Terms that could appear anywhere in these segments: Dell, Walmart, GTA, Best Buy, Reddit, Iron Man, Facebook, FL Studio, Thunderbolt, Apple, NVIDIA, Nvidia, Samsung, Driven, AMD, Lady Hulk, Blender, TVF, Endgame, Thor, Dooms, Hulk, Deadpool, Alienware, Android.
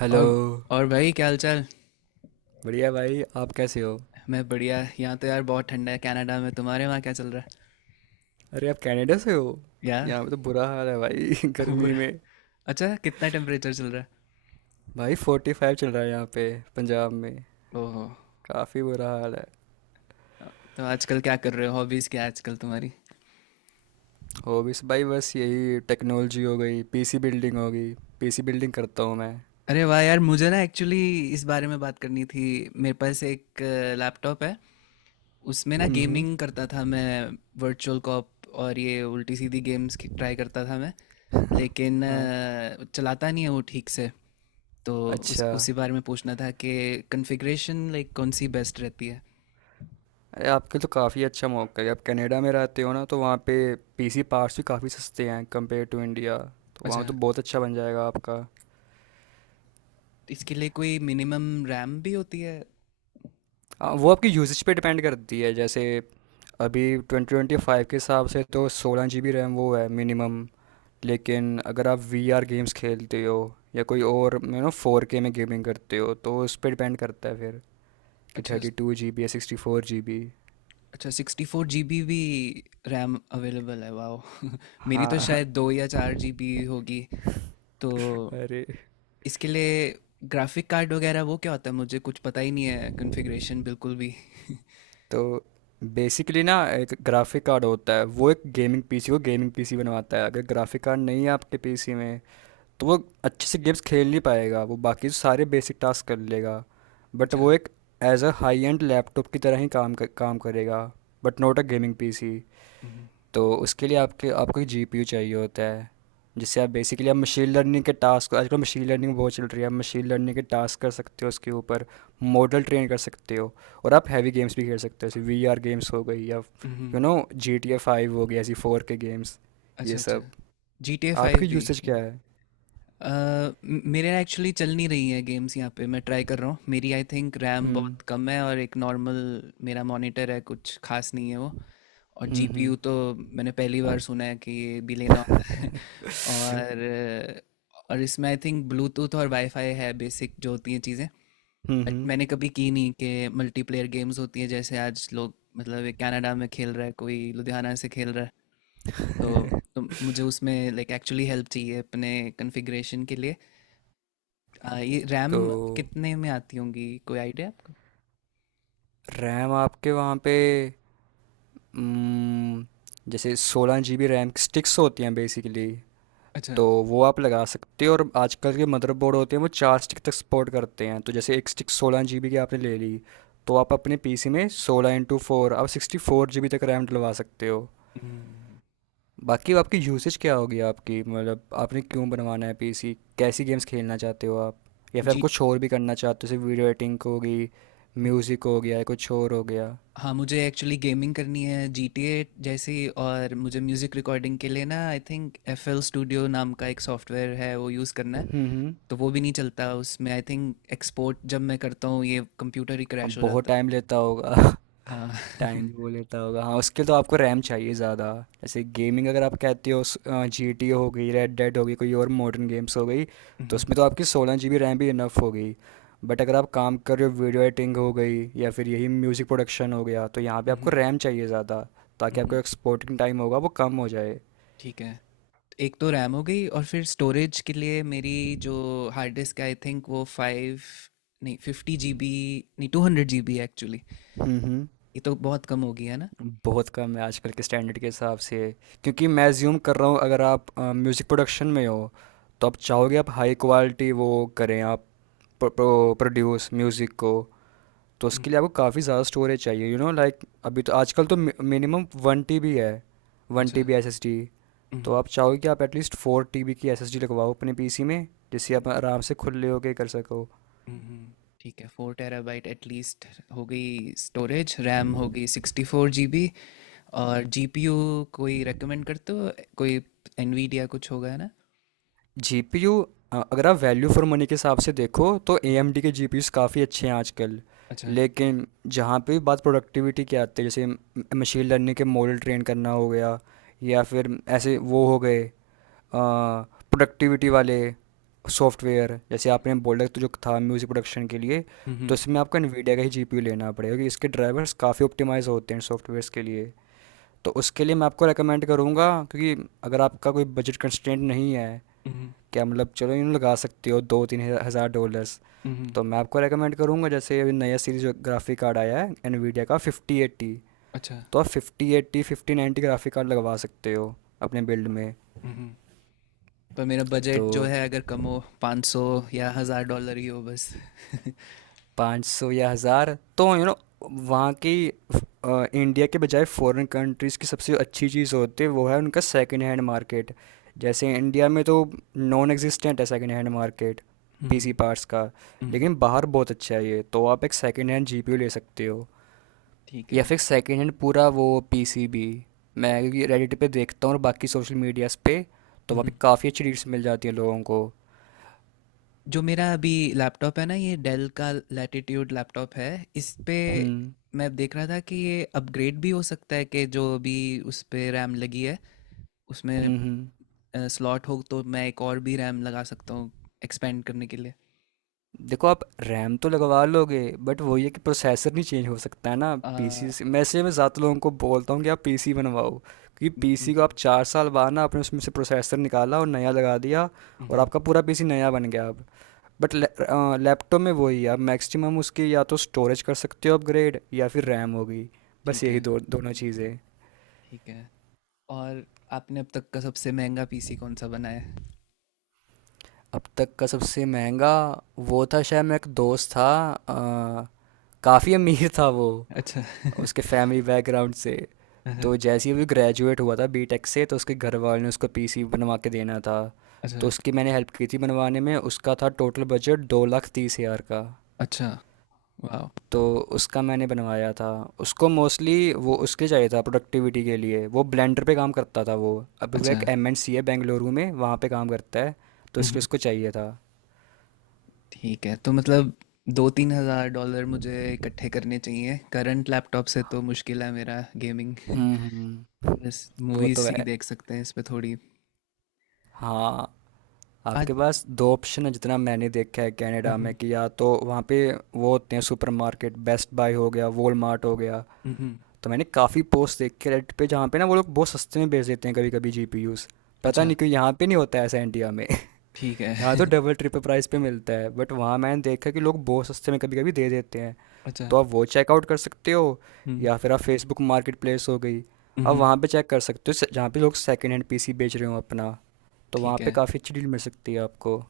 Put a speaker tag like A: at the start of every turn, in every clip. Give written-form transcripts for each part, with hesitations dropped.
A: Hello.
B: और और भाई क्या हाल चाल।
A: बढ़िया भाई, आप कैसे हो?
B: मैं बढ़िया। यहाँ तो यार बहुत ठंडा है कनाडा में। तुम्हारे वहाँ क्या चल रहा है।
A: अरे, आप कनाडा से हो?
B: यार
A: यहाँ पे तो बुरा हाल है भाई गर्मी
B: बुरा।
A: में।
B: अच्छा कितना टेम्परेचर चल रहा है।
A: भाई 45 चल रहा है यहाँ पे, पंजाब में।
B: ओहो।
A: काफ़ी बुरा हाल है।
B: तो आजकल क्या कर रहे हो, हॉबीज़ क्या है आजकल तुम्हारी।
A: हो भी भाई, बस यही टेक्नोलॉजी हो गई, पीसी बिल्डिंग हो गई। पीसी बिल्डिंग करता हूँ मैं।
B: अरे वाह यार, मुझे ना एक्चुअली इस बारे में बात करनी थी। मेरे पास एक लैपटॉप है, उसमें ना
A: हम्म।
B: गेमिंग करता था मैं, वर्चुअल कॉप और ये उल्टी सीधी गेम्स ट्राई करता था मैं। लेकिन
A: हाँ।
B: चलाता नहीं है वो ठीक से। तो उस
A: अच्छा।
B: उसी बारे में पूछना था कि कॉन्फ़िगरेशन लाइक कौन सी बेस्ट रहती है।
A: अरे, आपके तो काफ़ी अच्छा मौका है, आप कनाडा में रहते हो ना, तो वहाँ पे पीसी पार्ट्स भी काफ़ी सस्ते हैं कंपेयर टू इंडिया। तो
B: अच्छा,
A: वहाँ तो बहुत अच्छा बन जाएगा आपका।
B: इसके लिए कोई मिनिमम रैम भी होती है।
A: वो आपकी यूजेज पे डिपेंड करती है। जैसे अभी 2025 के हिसाब से तो 16 जी बी रैम वो है मिनिमम। लेकिन अगर आप वी आर गेम्स खेलते हो या कोई और यू नो फोर के में गेमिंग करते हो तो उस पर डिपेंड करता है फिर कि
B: अच्छा,
A: 32 जी बी या 64 जी बी।
B: अच्छा 64 जी बी भी रैम अवेलेबल है, वाह मेरी तो
A: हाँ।
B: शायद 2 या 4 जी बी होगी। तो
A: अरे।
B: इसके लिए ग्राफिक कार्ड वगैरह वो क्या होता है, मुझे कुछ पता ही नहीं है कॉन्फ़िगरेशन बिल्कुल भी
A: तो बेसिकली ना एक ग्राफिक कार्ड होता है, वो एक गेमिंग पीसी को गेमिंग पीसी बनवाता है। अगर ग्राफिक कार्ड नहीं है आपके पीसी में तो वो अच्छे से गेम्स खेल नहीं पाएगा। वो बाकी सारे बेसिक टास्क कर लेगा, बट
B: अच्छा।
A: वो एक as a high end laptop की तरह ही काम करेगा, but not a gaming PC.
B: हम्म।
A: तो उसके लिए आपके आपको जीपीयू चाहिए होता है, जिससे आप बेसिकली आप मशीन लर्निंग के टास्क, आजकल मशीन लर्निंग बहुत चल रही है, आप मशीन लर्निंग के टास्क कर सकते हो उसके ऊपर, मॉडल ट्रेन कर सकते हो। और आप हैवी गेम्स भी खेल सकते हो, जैसे वी आर गेम्स हो गई या you
B: hmm.
A: Know G T A five हो गई, ऐसी फोर के गेम्स, ये
B: अच्छा अच्छा,
A: सब।
B: जी टी ए
A: आपकी
B: फाइव भी
A: यूसेज क्या
B: है।
A: है?
B: अ, मेरे एक्चुअली चल नहीं रही है गेम्स यहाँ पे, मैं ट्राई कर रहा हूँ। मेरी आई थिंक रैम
A: हम्म
B: बहुत कम है और एक नॉर्मल मेरा मॉनिटर है, कुछ खास नहीं है वो। और
A: हम्म।
B: जीपीयू तो मैंने पहली बार सुना है कि ये भी लेना होता है
A: हुँ।
B: और और इसमें आई थिंक ब्लूटूथ और वाईफाई है, बेसिक जो होती हैं चीज़ें। बट
A: हुँ।
B: मैंने कभी की नहीं कि मल्टीप्लेयर गेम्स होती है, जैसे आज लोग मतलब ये कनाडा में खेल रहा है, कोई लुधियाना से खेल रहा है। तो, तो मुझे उसमें लाइक एक्चुअली हेल्प चाहिए अपने कॉन्फ़िगरेशन के लिए। ये
A: तो
B: रैम कितने में आती होंगी, कोई आइडिया है आपको।
A: रैम आपके वहाँ पे, उम, जैसे 16 जीबी रैम की स्टिक्स होती हैं बेसिकली।
B: अच्छा।
A: तो वो आप लगा सकते हो, और आजकल के मदरबोर्ड होते हैं वो चार स्टिक तक सपोर्ट करते हैं। तो जैसे एक स्टिक 16 जीबी की आपने ले ली तो आप अपने पीसी में 16 इंटू फोर आप 64 जीबी तक रैम डलवा सकते हो।
B: हम्म।
A: बाकी आपकी यूसेज क्या होगी आपकी, मतलब आपने क्यों बनवाना है पीसी? कैसी गेम्स खेलना चाहते हो आप, या फिर आप
B: जी।
A: कुछ और भी करना चाहते हो, जैसे वीडियो एडिटिंग होगी,
B: हम्म।
A: म्यूज़िक हो गया, या कुछ और हो गया?
B: हाँ मुझे एक्चुअली गेमिंग करनी है जी टी ए जैसी, और मुझे म्यूज़िक रिकॉर्डिंग के लिए ना I think F L studio नाम का एक सॉफ्टवेयर है वो यूज़ करना है।
A: हम्म।
B: तो वो भी नहीं चलता उसमें। आई थिंक एक्सपोर्ट जब मैं करता हूँ ये कंप्यूटर ही
A: हाँ,
B: क्रैश हो
A: बहुत
B: जाता है।
A: टाइम लेता होगा
B: हाँ
A: टाइम भी वो लेता होगा, हाँ। उसके लिए तो आपको रैम चाहिए ज़्यादा। जैसे गेमिंग अगर आप कहते हो, जी टी हो गई, रेड डेड हो गई, कोई और मॉडर्न गेम्स हो गई, तो
B: हम्म।
A: उसमें तो आपकी 16 जी बी रैम भी इनफ हो गई। बट अगर आप काम कर रहे हो वीडियो एडिटिंग हो गई या फिर यही म्यूज़िक प्रोडक्शन हो गया, तो यहाँ पे आपको
B: हम्म।
A: रैम चाहिए ज़्यादा, ताकि आपका
B: हम्म।
A: एक्सपोर्टिंग टाइम होगा वो कम हो जाए।
B: ठीक है। एक तो रैम हो गई, और फिर स्टोरेज के लिए मेरी जो हार्ड डिस्क आई थिंक वो 5, नहीं 50 जी बी, नहीं 200 जी बी एक्चुअली।
A: हम्म।
B: ये तो बहुत कम हो गया ना।
A: बहुत कम है आजकल के स्टैंडर्ड के हिसाब से। क्योंकि मैं अज्यूम कर रहा हूँ, अगर आप म्यूज़िक प्रोडक्शन में हो, तो आप चाहोगे आप हाई क्वालिटी वो करें आप, प्रोड्यूस म्यूज़िक को। तो उसके
B: हम्म।
A: लिए आपको काफ़ी ज़्यादा स्टोरेज चाहिए, यू नो लाइक। अभी तो आजकल तो मिनिमम वन टी बी है, वन
B: अच्छा।
A: T B S S D. तो
B: हम्म।
A: आप चाहोगे कि आप एटलीस्ट फोर टी बी की एस एस डी लगवाओ अपने पी सी में, जिससे आप आराम से खुले होके कर सको।
B: हम्म। ठीक है, 4 टेराबाइट एटलीस्ट। हो गई स्टोरेज, रैम हो गई 64 जी बी, और जीपीयू कोई रेकमेंड करते हो, कोई एनवीडिया कुछ होगा है ना।
A: जीपीयू, अगर आप वैल्यू फॉर मनी के हिसाब से देखो तो एएमडी के जीपीयूस काफ़ी अच्छे हैं आजकल।
B: अच्छा।
A: लेकिन जहाँ पे भी बात प्रोडक्टिविटी की आती है, जैसे मशीन लर्निंग के मॉडल ट्रेन करना हो गया, या फिर ऐसे वो हो गए प्रोडक्टिविटी वाले सॉफ्टवेयर, जैसे आपने बोला तो जो था म्यूज़िक प्रोडक्शन के लिए, तो
B: हम्म
A: इसमें आपको NVIDIA का ही जीपीयू लेना पड़ेगा, क्योंकि इसके ड्राइवर्स काफ़ी ऑप्टिमाइज़ होते हैं सॉफ्टवेयर्स के लिए। तो उसके लिए मैं आपको रेकमेंड करूँगा, क्योंकि अगर आपका कोई बजट कंस्ट्रेंट नहीं है,
B: हम्म
A: क्या मतलब, चलो यूँ लगा सकते हो दो तीन हज़ार डॉलर्स।
B: हम्म।
A: तो मैं आपको रेकमेंड करूँगा, जैसे अभी नया सीरीज ग्राफिक कार्ड आया है NVIDIA का 5080,
B: अच्छा।
A: तो आप 5080 5090 ग्राफिक कार्ड लगवा सकते हो अपने बिल्ड में।
B: हम्म। पर मेरा
A: तो
B: बजट जो है अगर कम हो, 500 या हज़ार डॉलर ही हो बस
A: 500 या हज़ार, तो यू नो वहाँ की, इंडिया के बजाय फॉरेन कंट्रीज़ की सबसे अच्छी चीज़ होती है वो है उनका सेकंड हैंड मार्केट। जैसे इंडिया में तो नॉन एग्जिस्टेंट है सेकंड हैंड मार्केट
B: हम्म।
A: पीसी पार्ट्स का,
B: हम्म।
A: लेकिन बाहर बहुत अच्छा है ये। तो आप एक सेकंड हैंड जीपीयू ले सकते हो,
B: ठीक
A: या
B: है।
A: फिर सेकंड हैंड पूरा वो पीसीबी। मैं क्योंकि रेडिट पे देखता हूँ और बाकी सोशल मीडियाज़ पे, तो वहाँ
B: हम्म।
A: पे काफ़ी अच्छी डील्स मिल जाती हैं लोगों को।
B: जो मेरा अभी लैपटॉप है ना, ये डेल का लैटिट्यूड लैपटॉप है। इस पे
A: हम्म
B: मैं देख रहा था कि ये अपग्रेड भी हो सकता है, कि जो अभी उस पे रैम लगी है उसमें
A: हम्म।
B: स्लॉट हो तो मैं एक और भी रैम लगा सकता हूँ एक्सपेंड करने के लिए।
A: देखो, आप रैम तो लगवा लोगे, बट वही है कि प्रोसेसर नहीं चेंज हो सकता है ना
B: अ,
A: पीसी से, मैं इसलिए मैं ज़्यादा लोगों को बोलता हूँ कि आप पीसी बनवाओ, क्योंकि पीसी को आप
B: मम्हम।
A: चार साल बाद ना आपने उसमें से प्रोसेसर निकाला और नया लगा दिया, और
B: मम्हम।
A: आपका पूरा पीसी नया बन गया अब। बट लैपटॉप में वही है, आप मैक्सिमम उसकी या तो स्टोरेज कर सकते हो अपग्रेड या फिर
B: मम्हम।
A: रैम होगी, बस
B: ठीक है।
A: यही दो दोनों चीज़ें।
B: ठीक है। और आपने अब तक का सबसे महंगा पीसी कौन सा बनाया है?
A: अब तक का सबसे महंगा, वो था शायद मेरा एक दोस्त था, काफ़ी अमीर था वो
B: अच्छा
A: उसके फैमिली बैकग्राउंड से।
B: अहं।
A: तो जैसे ही वो ग्रेजुएट हुआ था बीटेक से, तो उसके घर वालों ने उसको पीसी बनवा के देना था, तो
B: अच्छा।
A: उसकी मैंने हेल्प की थी बनवाने में। उसका था टोटल बजट 2,30,000 का।
B: अच्छा। वाह।
A: तो उसका मैंने बनवाया था। उसको मोस्टली वो उसके चाहिए था प्रोडक्टिविटी के लिए, वो ब्लेंडर पे काम करता था वो। अभी वो
B: अच्छा।
A: एक एम एंड सी है बेंगलुरु में, वहाँ पे काम करता है। तो
B: मम्हम।
A: इसलिए उसको चाहिए था।
B: ठीक है, तो मतलब 2 3 हजार डॉलर मुझे इकट्ठे करने चाहिए। करंट लैपटॉप से तो मुश्किल है मेरा गेमिंग
A: हम्म।
B: बस
A: वो तो
B: मूवीज ही
A: है।
B: देख सकते हैं इस पे थोड़ी।
A: हाँ,
B: आज।
A: आपके पास दो ऑप्शन है जितना मैंने देखा है कनाडा में,
B: मम्हम।
A: कि या तो वहाँ पे वो होते हैं सुपरमार्केट, बेस्ट बाय हो गया, वॉलमार्ट हो गया।
B: मम्हम।
A: तो मैंने काफ़ी पोस्ट देखे रेड पे, जहाँ पे ना वो लोग बहुत सस्ते में बेच देते हैं कभी कभी जीपीयूज़। पता
B: अच्छा।
A: नहीं क्यों यहाँ पे नहीं होता है ऐसा इंडिया में
B: ठीक
A: यहाँ
B: है
A: तो डबल ट्रिपल प्राइस पे मिलता है, बट वहाँ मैंने देखा कि लोग बहुत सस्ते में कभी कभी दे देते हैं।
B: अच्छा।
A: तो आप वो चेकआउट कर सकते हो,
B: हम्म
A: या फिर आप फेसबुक मार्केट प्लेस हो गई, आप
B: हम्म।
A: वहाँ पे चेक कर सकते हो जहाँ पे लोग सेकेंड हैंड पीसी बेच रहे हो अपना, तो वहाँ
B: ठीक
A: पे
B: है।
A: काफ़ी अच्छी डील मिल सकती है आपको।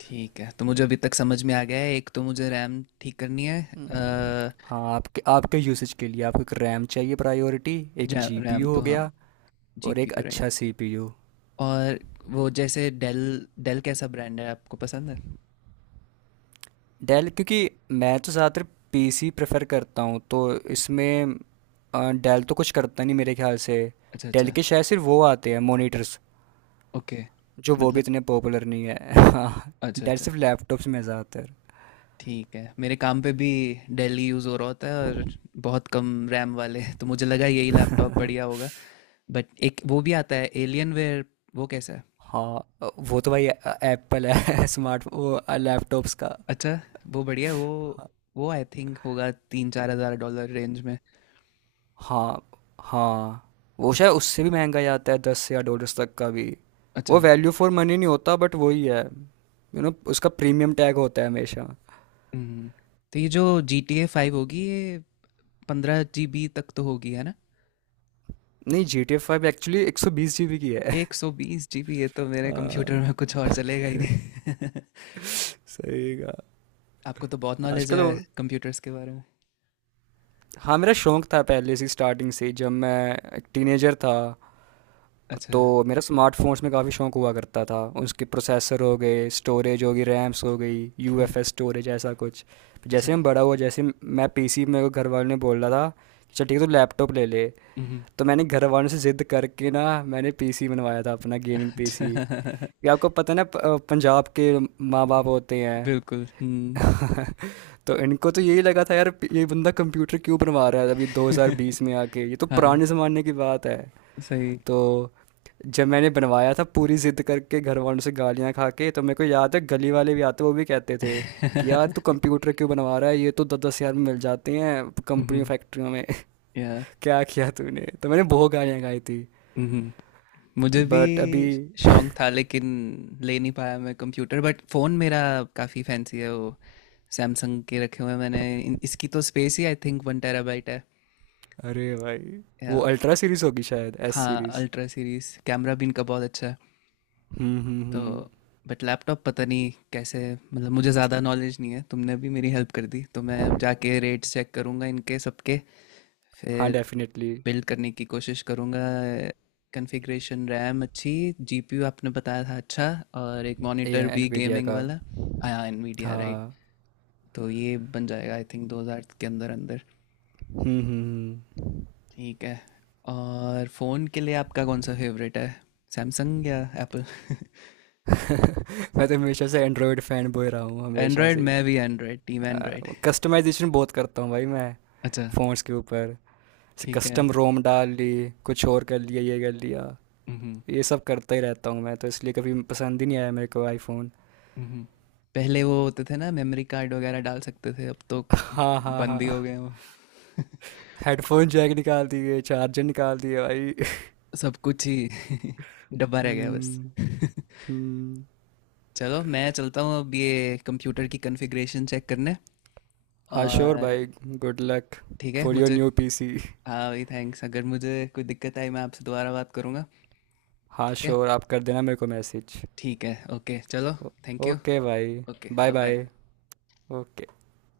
B: ठीक है तो मुझे अभी तक समझ में आ गया है, एक तो मुझे रैम ठीक करनी है।
A: हम्म। हाँ, आपके आपके यूसेज के लिए आपको एक रैम चाहिए प्रायोरिटी, एक
B: रैम
A: जीपीयू
B: तो
A: हो
B: हाँ।
A: गया, और एक
B: जीपीयू
A: अच्छा
B: राइट।
A: सीपीयू।
B: और वो जैसे डेल, डेल कैसा ब्रांड है, आपको पसंद है।
A: डेल, क्योंकि मैं तो ज़्यादातर पीसी प्रेफर करता हूँ, तो इसमें डेल तो कुछ करता नहीं मेरे ख्याल से।
B: अच्छा
A: डेल
B: अच्छा।
A: के शायद सिर्फ वो आते हैं मॉनिटर्स,
B: ओके।
A: जो वो भी
B: मतलब,
A: इतने पॉपुलर नहीं है हाँ,
B: अच्छा
A: डेल
B: अच्छा।
A: सिर्फ लैपटॉप्स में है ज़्यादातर।
B: ठीक है, मेरे काम पे भी डेल ही यूज़ हो रहा होता है और बहुत कम रैम वाले, तो मुझे लगा यही लैपटॉप बढ़िया होगा। बट एक वो भी आता है एलियन वेयर, वो कैसा है।
A: हाँ, वो तो भाई एप्पल है स्मार्ट वो लैपटॉप्स का।
B: अच्छा। वो बढ़िया है, वो आई थिंक होगा 3 4 हज़ार डॉलर रेंज में।
A: हाँ। हाँ, वो शायद उससे भी महंगा ही आता है, दस या डॉलर्स तक का भी।
B: अच्छा।
A: वो वैल्यू फॉर मनी नहीं होता, बट वही है, यू नो उसका प्रीमियम टैग होता है हमेशा।
B: हम्म। तो ये जो जी टी ए फाइव होगी ये 15 जी बी तक तो होगी है ना।
A: नहीं, G T A five actually 120 G B की है।
B: 120 जी बी, ये तो मेरे कंप्यूटर
A: हाँ।
B: में कुछ और चलेगा ही नहीं
A: सही का।
B: आपको तो बहुत नॉलेज
A: आजकल
B: है कंप्यूटर्स के बारे में।
A: हाँ, मेरा शौक था पहले से स्टार्टिंग से, जब मैं एक टीनेजर था।
B: अच्छा।
A: तो मेरा स्मार्टफ़ोन्स में काफ़ी शौक हुआ करता था, उसके प्रोसेसर हो गए, स्टोरेज होगी, रैम्स हो गई, यू
B: हम्म।
A: एफ एस स्टोरेज ऐसा कुछ।
B: अच्छा।
A: जैसे हम बड़ा हुआ, जैसे मैं पी सी, मेरे को घर वालों ने बोल रहा था चल ठीक है तो लैपटॉप ले ले।
B: हम्म।
A: तो मैंने घर वालों से ज़िद करके ना मैंने पीसी बनवाया था अपना, गेमिंग पीसी।
B: अच्छा
A: ये आपको पता है ना, पंजाब के माँ बाप
B: हम्म।
A: होते हैं
B: बिल्कुल।
A: तो इनको तो यही लगा था, यार ये बंदा कंप्यूटर क्यों बनवा रहा है, अभी 2020 में आके, ये तो
B: हाँ
A: पुराने ज़माने की बात है।
B: सही
A: तो जब मैंने बनवाया था पूरी ज़िद करके घर वालों से गालियाँ खा के, तो मेरे को याद है गली वाले भी आते वो भी कहते थे कि यार तू कंप्यूटर क्यों बनवा रहा है, ये तो दस दस हज़ार में मिल जाते हैं कंपनियों
B: हम्म।
A: फैक्ट्रियों में
B: या।
A: क्या किया तूने? तो मैंने बहुत गालियाँ खाई थी,
B: हम्म। मुझे भी
A: बट अभी।
B: शौक था लेकिन ले नहीं पाया मैं कंप्यूटर। बट फोन मेरा काफी फैंसी है, वो सैमसंग के रखे हुए हैं मैंने। इसकी तो स्पेस ही आई थिंक 1 टेराबाइट है
A: अरे भाई, वो
B: या-।
A: अल्ट्रा सीरीज़ होगी शायद, एस
B: हाँ
A: सीरीज़।
B: अल्ट्रा सीरीज कैमरा भी इनका बहुत अच्छा है। तो
A: हम्म।
B: बट लैपटॉप पता नहीं कैसे, मतलब मुझे ज़्यादा नॉलेज नहीं है। तुमने अभी मेरी हेल्प कर दी, तो मैं अब जाके रेट्स चेक करूँगा इनके सबके,
A: हाँ
B: फिर
A: डेफिनेटली।
B: बिल्ड करने की कोशिश करूँगा। कॉन्फ़िगरेशन, रैम अच्छी, जीपीयू आपने बताया था अच्छा, और एक मॉनिटर
A: ये
B: भी
A: एनवीडिया
B: गेमिंग
A: का।
B: वाला। हाँ एनवीडिया राइट।
A: हाँ।
B: तो ये बन जाएगा आई थिंक 2000 के अंदर अंदर।
A: हम्म।
B: ठीक है। और फ़ोन के लिए आपका कौन सा फेवरेट है, सैमसंग या एप्पल।
A: मैं तो हमेशा से एंड्रॉयड फैन बॉय रहा हूँ हमेशा
B: एंड्रॉयड,
A: से।
B: मैं भी एंड्रॉयड, टीम एंड्रॉयड।
A: कस्टमाइजेशन बहुत करता हूँ भाई मैं,
B: अच्छा।
A: फ़ोन्स के ऊपर। जैसे
B: ठीक है।
A: कस्टम रोम डाल ली, कुछ और कर लिया, ये कर लिया,
B: हम्म।
A: ये सब करता ही रहता हूँ मैं, तो इसलिए कभी पसंद ही नहीं आया मेरे को आईफोन।
B: हम्म। पहले वो होते थे ना मेमोरी कार्ड वगैरह डाल सकते थे, अब तो
A: हाँ हाँ
B: बंद ही हो गए
A: हाँ।
B: हैं वो
A: हेडफोन जैक निकाल दिए, चार्जर निकाल दिए भाई।
B: सब कुछ ही डब्बा रह गया बस
A: हम्म हम्म।
B: चलो मैं चलता हूँ अब ये कंप्यूटर की कॉन्फ़िगरेशन चेक करने।
A: हाँ श्योर
B: और
A: भाई, गुड लक
B: ठीक है
A: फॉर योर
B: मुझे।
A: New PC.
B: हाँ भाई थैंक्स, अगर मुझे कोई दिक्कत आई मैं आपसे दोबारा बात करूँगा।
A: हाँ
B: ठीक है।
A: श्योर, आप कर देना मेरे को मैसेज।
B: ठीक है ओके चलो। Thank you.
A: ओके भाई।
B: Okay
A: bye
B: bye bye.
A: Bye. Okay